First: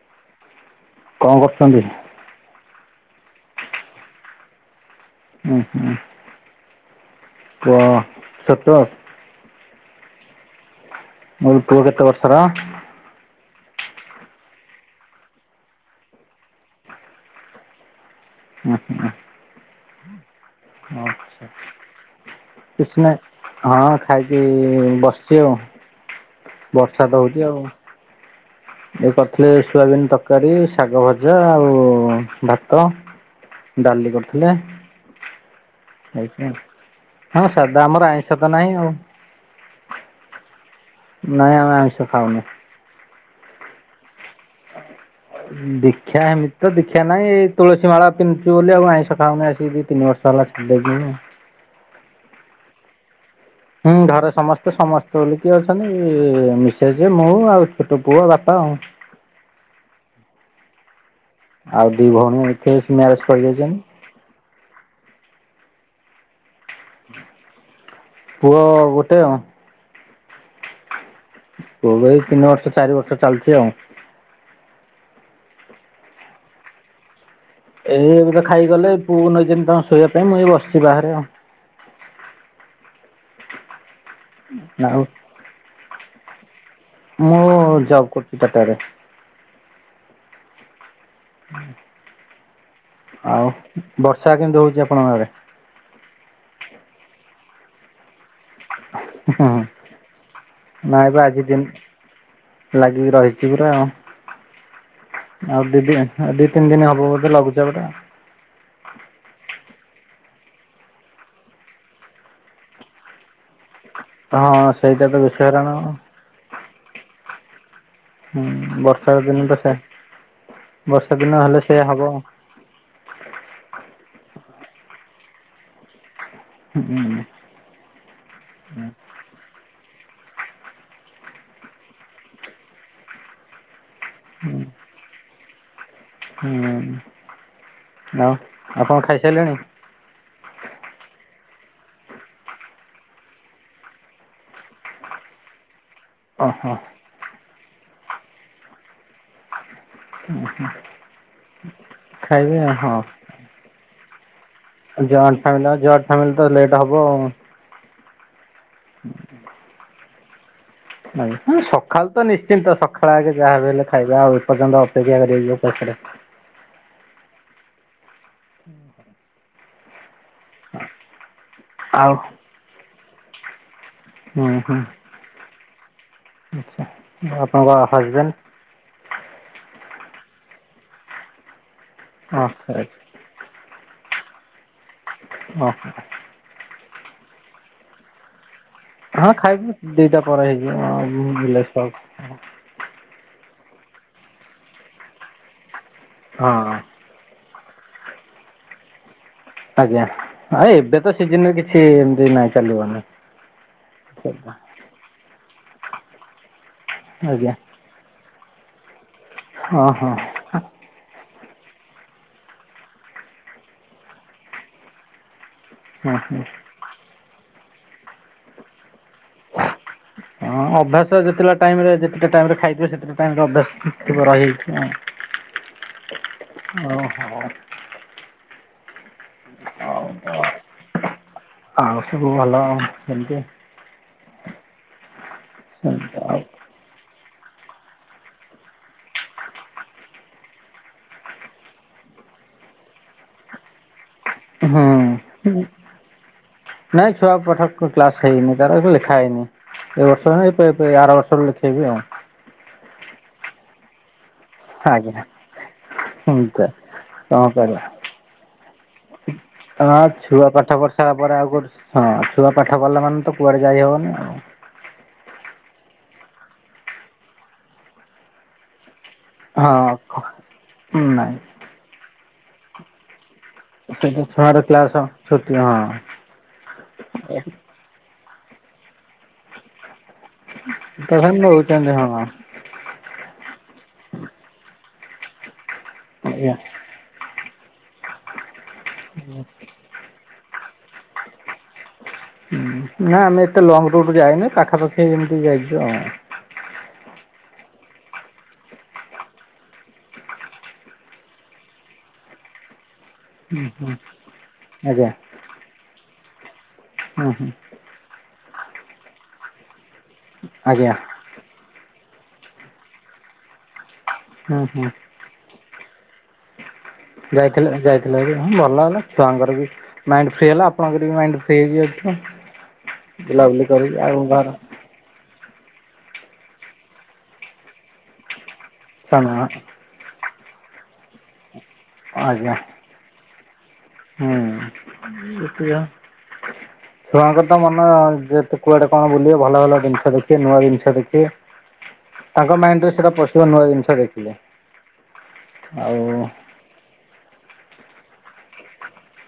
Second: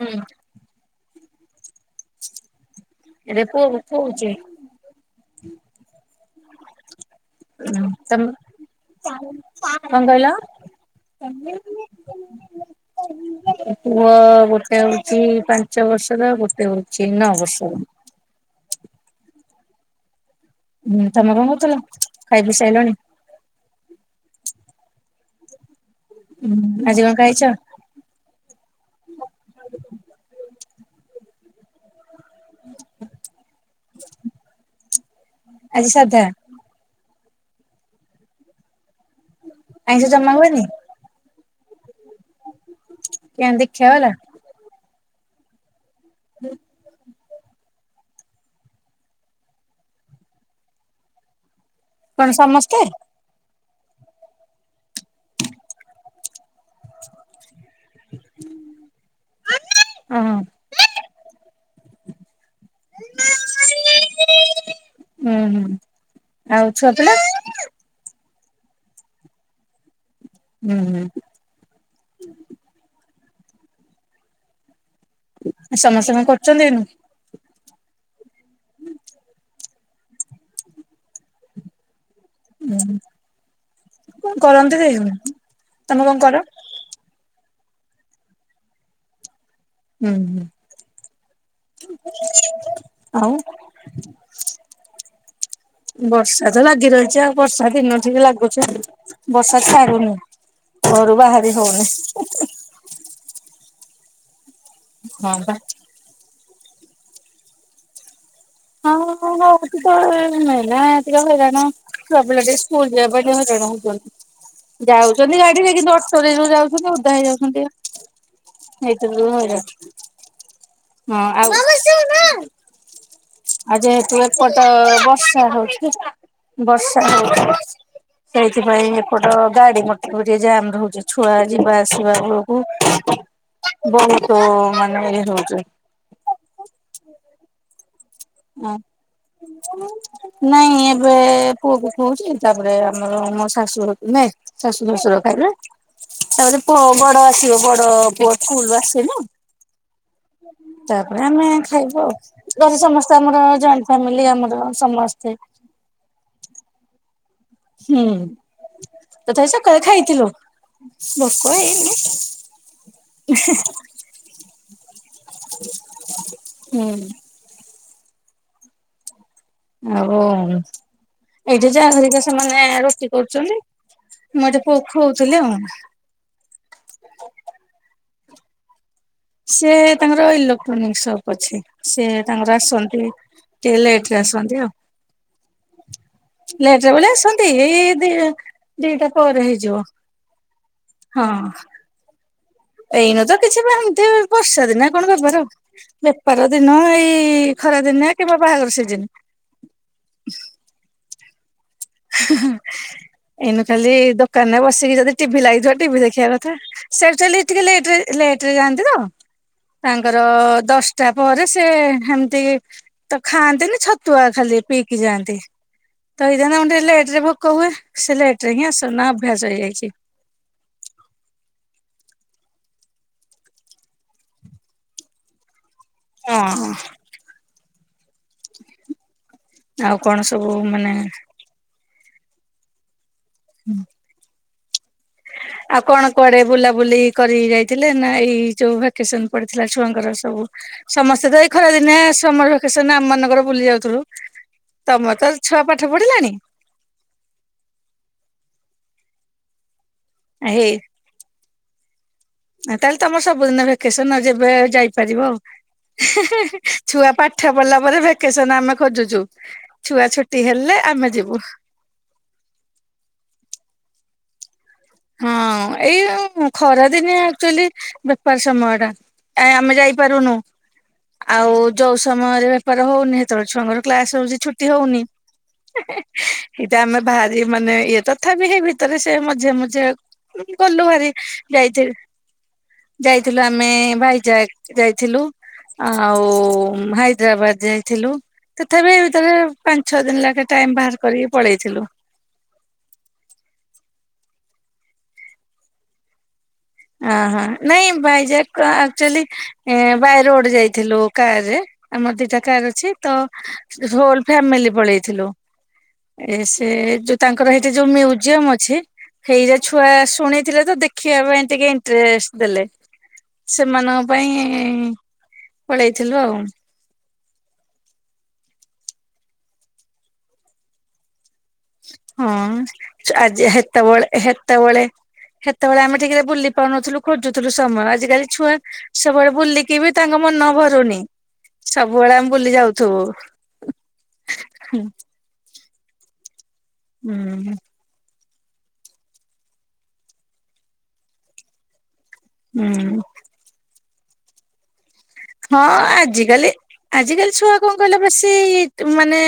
ଉଁ। କଁ କରୁଛନ୍ତି? ଏରେ ପୁଅକୁ ଖୋଉଚି। ଉଁ ହୁଁ କୁଅ ସତ? କଁ କହିଲ? ମୁ ଏବେ ପୁଅ କେତ ବର୍ଷର? ପୁଅ ଗୋଟେ ହଉଚି ପାଞ୍ଚ ବର୍ଷର ଗୋଟେ ହୋଉଚି ନଅ ବର୍ଷର। ଅଁ ହଁ। ହୁଁ ତମେ କଣ ଆଚ୍ଛା କରୁଥିଲ ଖାଇ ପିଇ ସାଇଲଣି କିଛି ନାହି ହଁ ଖାଇକି ବସ୍ ଶୋଇବ ଆଜି ବର୍ଷା କଣ ତ ଖାଇଛ? ହଉଛି ଆଉ। ଏ କରିଥିଲେ ସୋୟାବିିନ ତରକାରୀ, ଶାଗ ଭଜା ଆଉ- ଭାତ ଡାଲି କରିଥିଲେ ଆଜି ସାଧା [unintelligible] ଆମର ସାଧା ଆମର ଆଇଁଷ ତ ନାହିଁ ଆଉ। ଆଇଁଷ ଜମା ହୁଏନି? ନାଇ ଆମେ ଆଇଁଷ ଖାଉନୁ। କିଆଁ ଦୀକ୍ଷା ବାଲା। ଉଁ ଦୀକ୍ଷା ହେମିତି ତ ଦୀକ୍ଷା ନାଇଁ ଏଇ ତୁଳସୀ ମାଳା ପିନ୍ଧୁଚି ବୋଲି ଆଉ ଆଇଁଷ ଖାଉନି ଆସିକି ଦି ତିନି ବର୍ଷ ହେଲା ଛାଡ଼ି ଦେଇଚି ମୁଁ। କଣ ସମସ୍ତେ? ହୁଁ ଘରେ ସମସ୍ତେ ସମ ଘରେ କିଏ ଅଛନ୍ତି ମିସେଜେ ମୁଁ ଆଉ ଛୋଟ ପୁଅ ବାପା ଆଉ। ଓହୋ ଆଉ ଦି ଭଉଣୀ ଏଠି ଆସି ମ୍ୟାରେଜ କରିଦେଇଛନ୍ତି। ଉଁ ହୁଁ ଆଉ ଛୁଆ ପିଲା? ପୁଅ ଗୋଟେ ଆଉ। ହୁଁ ହୁଁ। ପୁଅ କୁ ଏଇ ତିନି ବର୍ଷ ଚାରି ବର୍ଷ ଚାଲୁଛି ଆଉ। ସମୟ ସମୟ କରୁଛନ୍ତି ଏନୁ। ଏଇ ଏବେ ତ ଖାଇକିଗଲେ ପୁଅକୁ ନେଇଛନ୍ତି ତ ଶୋଇବା ପାଇଁ ମୁଁ ଏଈ ବସିଛି ବାହାରେ ଆଉ। ଉଁ କଣ କରନ୍ତି କି ଆଉ ଉଁ ହୁଁ ତମେ କଣ କର? ମୁଁ ଜବ୍ କରୁଛି ଟାଟା ରେ। ଉଁ ହୁଁ। ହୁଁ। ଆଉ ବର୍ଷା କେମିତି ହଉଛି ଆପଣଙ୍କ ଆଡ଼େ? ବର୍ଷା ତ ଲାଗି ରହିଛି ଆଉ ବର୍ଷା ଦିନ ଠିକି ଲାଗୁଛି ବର୍ଷା ଛାଡୁନି। ନାଇଁ ଘରୁ ବା ଆଜି ବାହାରି ଦିନ ହଉନି ହୁଁ ହୁଁ। ଲାଗିକି ରହିଛି ପୁରା ଆଉ। ଆଉ ଦି ଦିନ ଆଉ ଦି ତିନି ଦିନ ହବ ବୋଧେ ଲଘୁଚାପ ଟା। ହଁ ହଉଛି ତ ଏ ମେଲା ଏତିକ ହଇରାଣ ଛୁଆ ପିଲା ଟିକେ ସ୍କୁଲ ଯିବା ପାଇଁ କି ହଇରାଣ ହଁ ହଉଛନ୍ ସେଇଟା ତ ବେଶୀ ଯାଉଛନ୍ତି ହଇରାଣ ଗାଡିରେ କିନ୍ତୁ ଅଟୋରେ ଯୋଉ ଯାଉଛନ୍ତି ଓଦା ହେଇ ଯାଉଛନ୍ତି ହୁଁ ପା। ବର୍ଷା ଏଇଥର ଯୋଉ ଦିନ ତ ହଇରାଣ। ସେ ବର୍ଷା ହଁ ଦିନ ଆଉ ହେଲେ ସେଇଆ ହବ ଆ ଆଊ ଯେହେତୁ ଏପଟ ବର୍ଷା ହଉଛି। ବର୍ଷା ହୁଁ ହଉଛି ସେଇଥିପାଇଁ ଏପଟ ଗାଡି ମ କଉଠି ଏ ଜାମ ରହୁଛି ଛୁଆ ଯିବା ଆସିବା ବେଳୁକୁ। ବହୁତୁ ମାନେ ଇଏ ହଉଛି। ହୁଁ। ଆଉ ହଁ ଆପଣ ଖାଇସାରିଲେଣି? ନାଇଁ ଏବେ। ପୁଅ କୁ ଖୁଅଉଛି ତାପରେ ଆମର ମୋ ଶାଶୁ ନାଇ ଶାଶୁ ଶଶୁର ଖାଇବେ। ତାପରେ ଓହୋ ବ-ବଡ ଆସିବ ବଡ ପୁଅ ସ୍କୁଲରୁ ଆସିବ। ତାପରେ ଆମେ ଖାଇବୁ ଆଉ ଖାଇବେ ଘରେ ହଁ ସମସ୍ତେ ଆମର ଜଏଣ୍ଟ ଫ୍ୟାମିଲି ଆମ ଜଏଣ୍ଟ ଫ୍ୟାମିଲୀ ଅ ଜଏଟ ଫ୍ୟାମିଲୀ ତ ଲେଟ୍ ହବ। ହୁଁ ତଥାପି ସକାଳେ ଖାଇଥିଲୁ। ନାଇ ଭୋକ ହୁଁ ହେଇନି ସଖାଳୁ ତ ନିଶ୍ଚିନ୍ତ ସ ଖରା ବେଳେ କେ ଯାହା ବି ହେଲେ ଖାଇବା ଆଉ ଏପର୍ଯ୍ୟନ୍ତ ଅପେକ୍ଷା କରିବ କିଏ। [unintelligible] ହୁଁ ହୁଁ ହୁଁ। ଆଉ ଏଇଠି ଯା ଆଉ ଘରିକା ସେମାନେ ରୁଟି କରୁଛନ୍ତି। ମୁଁ ହୁଁ ଏଇଠି ହୁଁ ପୁଅକୁ ଖୁଅଉଥିଲି ଆଚ୍ଛା ଆଉ। ଆପଣଙ୍କ ହଜବେଣ୍ଡ? ସେ ତାଙ୍କର ଇଲୋକ୍ଟ୍ରୋନିକ ସପ୍ ଅଛି ସେ ହଁ ତାଙ୍କର ଆସନ୍ତି। ଟିକେ ଲେଟରେ ଆସନ୍ତି ଆଉ। ଓ ହୋ। ଲେଜ ବେଳେ ଆସନ୍ତି ଏ ଏ ଦି ଦିଟା ହଁ ପରେ ଖାଇବି ହେଇଯିବ ଦିଟା ପରେ ହଁ। ହେଇଯିବ ବିଲେଶ ଏଇନୁ ତ କିଛି ବା ହେମିତି ବର୍ଷା ଦିନ କଣ ବେପାର ବେପାର ହଁ ଦିନ ଏଇ ଖରା ଦିନେ କିମ୍ବା ବାହାଘର ସିଜିନି। ଆଜ୍ଞା ଏବେ ତ ଶିଯିନି କିଛି ଏମିତି ନାଇଁ ଚାଲିବନି। ଏଇନୁ ଖାଲି ଦୋକାନ ରେ ବସିକି ଯଦି ଟିଭି ଲା ଟିଭି ଦେଖିବା କଥା ସେ ଟାଲି ଆଜ୍ଞା ଟିକେ ଲେଟରେ ଲେଟରେ ଯାଆନ୍ତି ତ। ହଁ ତାଙ୍କର ହଁ। ଦଶଟା ପରେ। ସେ ହେମିତି ତ ଖାଆନ୍ତିନି ଛତୁଆ ଖାଲି ପିଇକି ଯାଆନ୍ତି। ହଁ ତ ଏଇଜାନା ମୋତେ ଲେଟ ରେ ଭୋକ ହୁଏ ସେ ଲେଟ ରେ ହିଁ ଆସ ନା ହଁ ଅଭ୍ୟାସ ଯେତେଲା ଟାଇମିରେ ଯେତ ଟାଇମ ରେ ଖାଇ ଯିଏ ସେତିଟା ଟାଇମ୍ ରେ ଅଭ୍ୟାସ ରହିଯାଇଛି ଆଉ। ହଁ। ଆଉ ହଉ କଣ ସବୁ ହଉ ମାନେ [unintelligible] ସବୁ ଭଲ ସେମିତି ଆ। ଆଉ କଣ କୁଆଡେ ବୁଲାବୁଲି କରି ଯାଇଥିଲେ ନା ଏଇ ଯୋଉ ଭେକେସନ ପଡିଥିଲା ଛୁଆଙ୍କର ସବୁ ସମସ୍ତେ ତ ଏଇ ଖରାଦିନେ ସମର ଭାକେସନ ଆମ ମାନଙ୍କର ବୁଲି ଯାଉଥିଲୁ। ତମର ତ ଛୁଆ ପାଠ ପଢିଲାଣି ନାଇଁ ଛୁଆ ପାଠକ କ୍ଲାସ ହେଇନି ତାର ଲେଖା ହେଇନି। ଏ ବର୍ଷ ଏପେ ହେଇ ଏପେ ଆର ବର୍ଷ ଲେଖେଇବି ଆଉ। ତାହେଲେ ତମର ସବୁଦିନ ଭ୍ୟାକେସନ ଆଉ ଯେବେ ଯାଇପାରିବ ଆଜ୍ଞା ଆଉ। ଏମିତିଆ ଛୁଆ ପାଠ କ'ଣ ପଢିଲା କରିବା ପରେ ଭେକେସନ ଆମେ ଖୋଜୁଛୁ ଛୁଆ ଛୁଟି ହେଲେ ବର୍ଷା ଆମେ ଯିବୁ ପରା କରୁଛି ହଁ ଛୁଆ ପାଠ ପଢ଼ିଲା ମାନେ ତ କୁଆଡେ ଯାଇହବନି ଆଉ। ହଁ ଏଇ ଖରା ଦିନିଆ ଆକ୍ଚୁଆଲି ବେପାର ସମୟ ଟା। ଏ ଆମେ ହଁ ଯାଇପାରୁନୁ ନାଇଁ ଆଉ ଯୋଉ ସମୟରେ ବେପାର ହଉନି ତଳ ଛୁଆଙ୍କର କ୍ଲାସ ସେଇଟା ହଉଛି ଛୁଆର ଛୁଟି କ୍ଲାସ୍ ହଉନି ଛୁଟି ହଁ ଏଇଟା ଆମେ ଭାରି ମାନେ ଇଏ ତ ତଥାପି ସେ ହେ ଭିତରେ ସେ ମଝେ ମଝେ ଗଲୁ ହେରି ତାହେଲେ ଯାଇଥି ନେଉଛନ୍ତି ହଁ ଯାଇଥିଲୁ ଆମେ ଭାଇଚାକ ଯାଇ ଥିଲୁ ଆଉ ଆଜ୍ଞା ହାଇଦ୍ରାବାଦ ଯାଇଥିଲୁ। ତଥାପି ଏଇଭିତରେ ପାଞ୍ଚ ଛଅ ଦିନ ଲାଗେ ଟାଇମ ବାହାର କରିକି ପଳେଇଥିଲୁ। ହୁଁ ନା ଆମେ ଏତେ ଲଙ୍ଗ ରୁଟ୍ ଯାଇନୁ ପାଖାପାଖି ଏମିତି ଯାଇଚୁ ଆଉ। ଅଁ ହଁ ନାଇଁ ଭାଇଜାକ ଆକ୍ଚୁଆଲି ବାଇ ରୋଡ ଯାଇଥିଲୁ କାର ରେ ଆମର ଦିଟା କାର ଅଛି। ତ ହୁଁ ହୁଁ ହୋଲ ଫ୍ୟାମିଲି ଆଜ୍ଞା ପଳେଇଥିଲୁ ଏ ସେ ଯୋଉ ହୁଁ ତାଙ୍କର ହୁଁ ହେଇଠି ଯୋଉ ମ୍ୟୁଜିୟମ ଅଛି ହେଇରେ ଛୁଆ ଶୁଣିଥିଲେ ତ ଆଜ୍ଞା ଦେଖିବା ପାଇଁ ଟିକେ ଇଣ୍ଟରେଷ୍ଟ ଦେଲେ ସେମାନଙ୍କ ହୁଁ ହୁଁ ପାଇଁ ପଳେଇଥିଲୁ ଆଉ। ଯାଇଥିଲେ ଯାଇଥିଲେ ହେରି ଭଲ ହେଲା ଛୁଆଙ୍କର ବି ମାଇଣ୍ଡି ଫ୍ରି ହେଲା ଆପଣଙ୍କର ବି ମାଇଣ୍ଡି ହଁ ଆଜି କରିକି ହେତବଳେ ଆଉ ଘର ହେତବଳେ ହେ ସେତେବେଳେ ଆମେ ଠିକ୍ ରେ ବୁଲି ପାଉନଥିଲୁ ଖୋଜୁଥିଲୁ ସମୟ। ଆଜିକାଲି ଛୁଆ ସବୁବେଳେ ବୁଲିକି ବି ତାଙ୍କ ମନ ଭରୁନି ସବୁବେଳେ ଆମେ ବୁଲି ଆଜ୍ଞା ଯାଉଥିବୁ। ହୁଁ ଏତ [unintelligible] ଛୁଆ ଙ୍କ ହୁଁ ତ ମନ ଯେ ତ କୁଆଡେ କଣ ବୁଲିବେ ଭଲ ଭଲ ଜିନିଷ ଦେଖିବେ ନୂଆ ଜିନିଷ ଦେଖିବେ। ତାଙ୍କ ମାଇଣ୍ଡିରେ ହୁଁ ସେଇଟା ପଶିବ ନୁହଁ ଜିନିଷ ଦେଖିଲେ। ହଁ ଆଉ ଆଜିକାଲି ଆଜିକାଲି ଛୁଆ କଣ କହିଲ ବେଶି ମାନେ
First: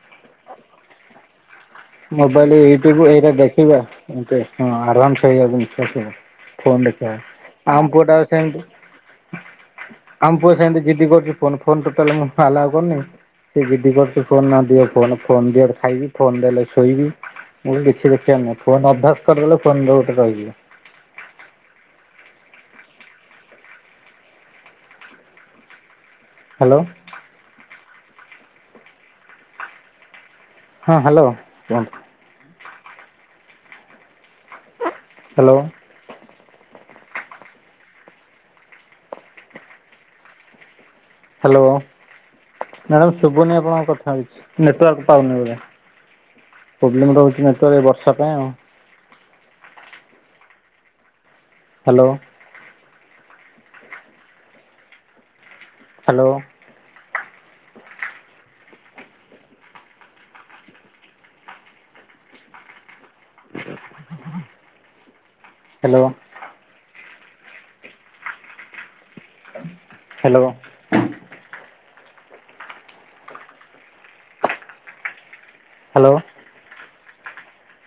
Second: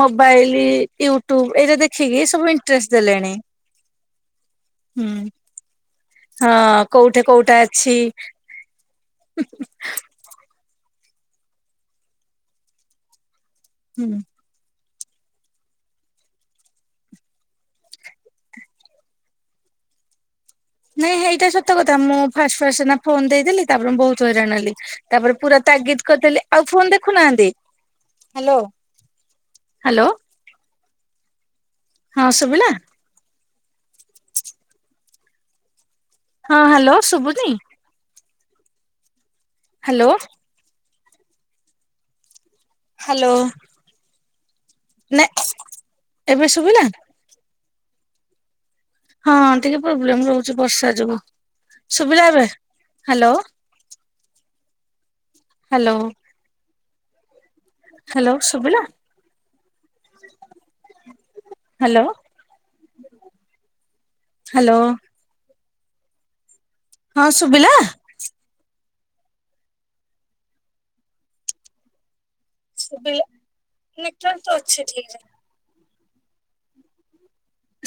ମୋବାଇଲ ୟୁଟ୍ୟୁବୁ ମୋବାଇଲ ୟୁଟ୍ୟୁବ ଏଇରା ଦେଖିବେ ହଁ ହୁଁ ଏଡଭାନ୍ସ ହେଇଯାଉଛନ୍ତି ସବୁ। ହଁ ଫୋନ୍ ଦେଖିବା କୋଉଠି କୋଉଟା ଅଛି ଆମପୁଅଟା ସେମିତି ଆମପୁଅ ସେମିତି ଜିଦି କରୁଚି ଫୋନ ଫୋନ ଟୋଟାଲ ଆଲାଉ କରୁନି ସେ ଜିଦି ହୁଁ କରୁଛି ଫୋନ ନ ଦିଆ ଫୋ ଫୋନ ଦିଅର ଖାଇବି ଫୋନ ଦେଲେ ଶୋଇବି ମୁଁ ଦେଖି ଦେଖି ଆ ଫୋନ ଅଭ୍ୟାସ କରିଦେଲେ ଫୋନ ଗୋଟେ ରହଯିବ। ନାଇଁ ସେଇଟା ସତ କଥା, ମୁଁ ଫାଷ୍ଟ ଫାଷ୍ଟ ସିନା ଫୋନ ଦେଇଦେଲି, ତାପରେ ମୁଁ ବହୁତ ହଇରାଣ ହେଲି ତାପରେ ପୁରା ତାଗିଦ ମୁଁ କହିଲି ଆଉ ହ୍ୟାଲୋ ଫୋନ ଦେଖୁନାହାନ୍ତି, ହାଲୋ ହଁ ହାଲୋ କୁହନ୍ତୁ? ଶୁଭିଲା ହାଲୋ ହଁ ହାଲୋ ଶୁଭୁଛି। Hello hello, madam hello. ଶୁଭନି ଆପଣଙ୍କ କଥା କିଛି ନେଟୱାର୍କ ପାଉନି ନାଇଁ ବୋଧେ, ଏବେ ଶୁଭିଲା ପ୍ରୋବ୍ଲେମ୍ ରହୁଛି ନେଟୱାର୍କ ବର୍ଷା ପାଇଁ ଆଉ ହଁ ଟିକେ ପ୍ରୋବ୍ଲେମ ରହୁଛି ବର୍ଷା ଯୋଗୁ ହ୍ୟାଲୋ ସୁବିିଲା ଏବେ ହାଲୋ ହାଲୋ ହ୍ୟାଲୋ ହାଲୋ ସୁବିଲା ହାଲୋ ହାଲୋ ହାଲୋ ହଁ ଶୁଭିଲା ହାଲୋ ଶୁଵିଲା ନେଟୱର୍କ ତ ଅଛି ଠିକରେ ହାଲୋ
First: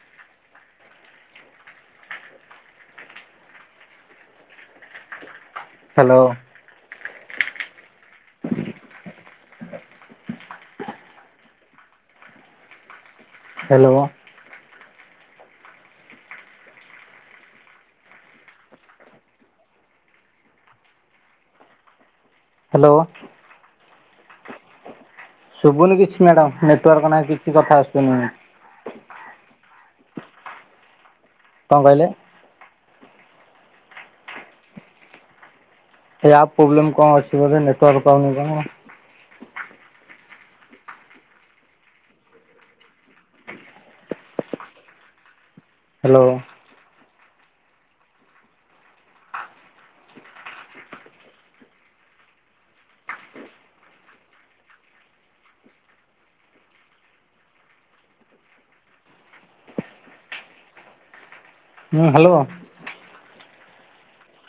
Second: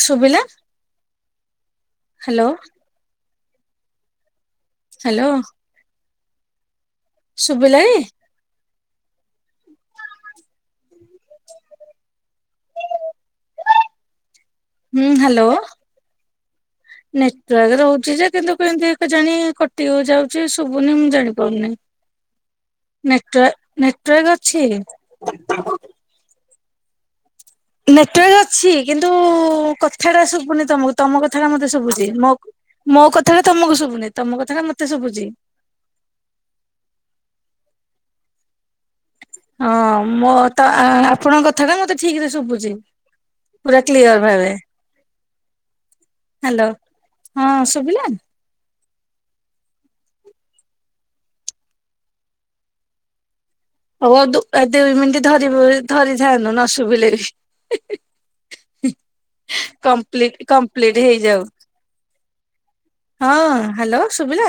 ସୁବିଲା। ହାଲୋ ହାଲୋ ହାଲୋ ଶୁଭିଲା [unintelligible] ହାଲୋ ହଁ ହାଲୋ ନେଟୱାର୍କ ରହୁଛି ଯେ କିନ୍ତୁ କେମିତି ଜାଣି କଟି ଯାଉଛି ଶୁବୁନି, ମୁଁ ଜାଣି ପାରୁନି। ହ୍ୟାଲୋ ନେଟ ନେଟୱାର୍କ ଅଛି। ଶୁଭୁନୁ କିଛି ମ୍ୟାଡାମ ନେଟାର୍ ନାହିଁ କିଛି କଥା ଆସୁନି ନେଟୱାର୍କ ଅଛି କିନ୍ତୁ କଥା ଟା ଶୁଭୁନି ତମକୁ ତମ କଥାଟା ମତେ କ'ଣ କହିଲେ ଶୁଭୁଛି, ମୋ କଥାଟା ତମକୁ ଶୁଭୁନି ତମ କଥାଟା ମତେ ଶୁଭୁଛି। ଆ ପ୍ରୋବ୍ଲେମ୍ କଣ ଅଛି? ନେଟୱାର୍କ ପାଉନି କଣ ହଁ ମୋ ତ ଆପଣଙ୍କ କଥା ଟା ମତେ ଠିକ ରେ ଶୁଭୁଛି ପୁରା କ୍ଳିଅର ଭାବେ ହାଲୋ ହ୍ୟାଲୋ ହଁ ଶୁଭିଲା। ହଉଉ ଦୁଇ ମିନିଟ ଧରି ଧରିଥାନ୍ତୁ ନ ଶୁଭିଲେ ବି କପ କମ୍ପ୍ଲିଟ ହେଇଯାଉ। ହୁଁ ହାଲୋ ହଁ ହାଲୋ ସୁବିଲା।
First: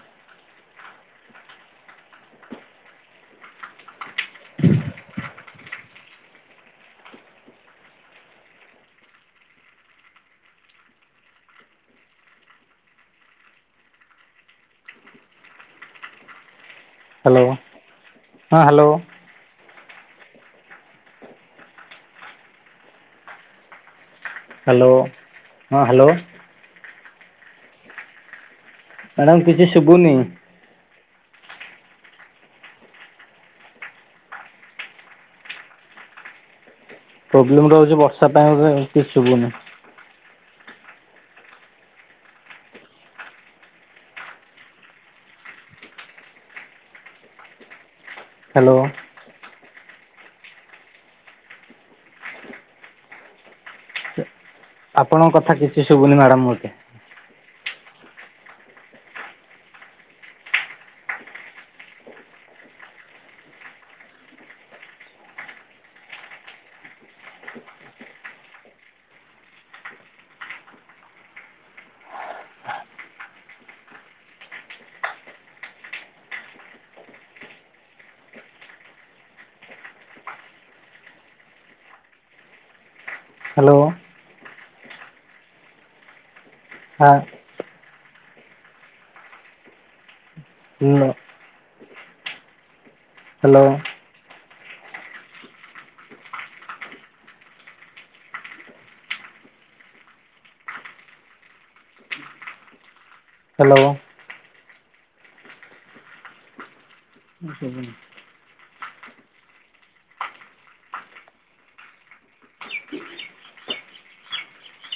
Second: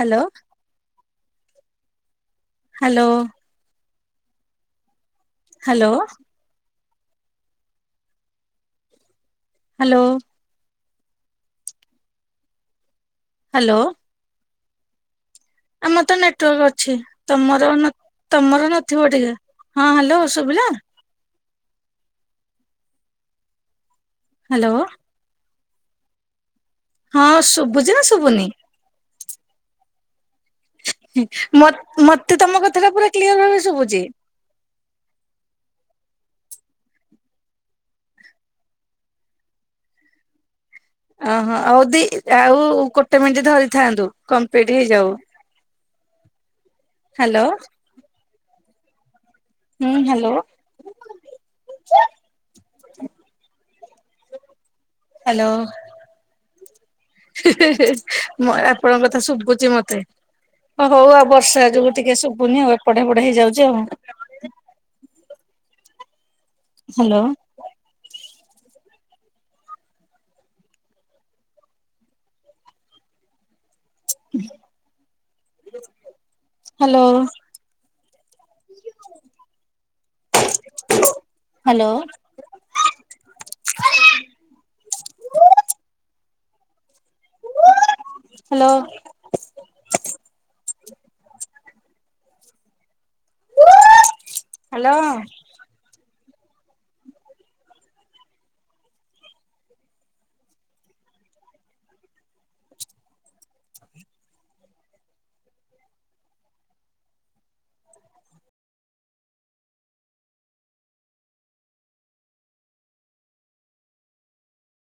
Hello hello hello hello hello ଆମର ତ ନେଟୱାର୍କ ଅଛି ହ୍ୟାଲୋ ହଁ ତମର ତମର ହ୍ୟାଲୋ ନଥିବ ଟିକେ ହଁ ହାଲୋ ସୁଭିଲା ହ୍ୟାଲୋ ହାଲୋ ହଁ ହାଲୋ ହଁ ଶୁଭୁଛି ନା ଶୁଭୁନି। ମ୍ୟାଡ଼ାମ କିଛି ଶୁଭୁନି। ମୋ ମୋତେ ତୋମ କଥା ଟା ପୁରା କ୍ଲିୟର୍ ଭାବେ ଶୁଭୁଛି। ପ୍ରୋବ୍ଲେମ୍ ରହୁଚି ବର୍ଷା ଟାଇମ୍ ରେ କିଛି ଶୁଭୁନି। ଓହୋ! ଆଉ ଦି ଆଉ ଗୋଟେ ମିନିଟ୍ ଧରିଥାନ୍ତୁ କମ୍ପ୍ଲିଟ୍ ହେଇଯାଉ। ହାଲୋ। ହାଲୋ। ହୁଁ, ହାଲୋ। ସେ ଆପଣଙ୍କ କଥା କିଛି ଶୁଭୁନି ମ୍ୟାଡାମ୍ ମୋତେ। ମୋ ଆପଣଙ୍କ କଥା ଶୁଭୁଚି ମୋତେ। ହୋ ହଉ ଆଉ ବର୍ଷା ଯୋଗୁ ଟିକେ ଶୁଭୁନି ଆଉ ଏପଟେ ସେପଟେ ହେଇଯାଉଚି ଆଉ। ହୋ ହାଲୋ। [unintelligible] ହାଲୋ। ହାଲୋ। ହାଲୋ। [unintelligible] ହଁ। ହାଲୋ। ହାଲୋ। ହାଲୋ। ହ୍ୟାଲୋ। ନା ଶୁଭୁନି।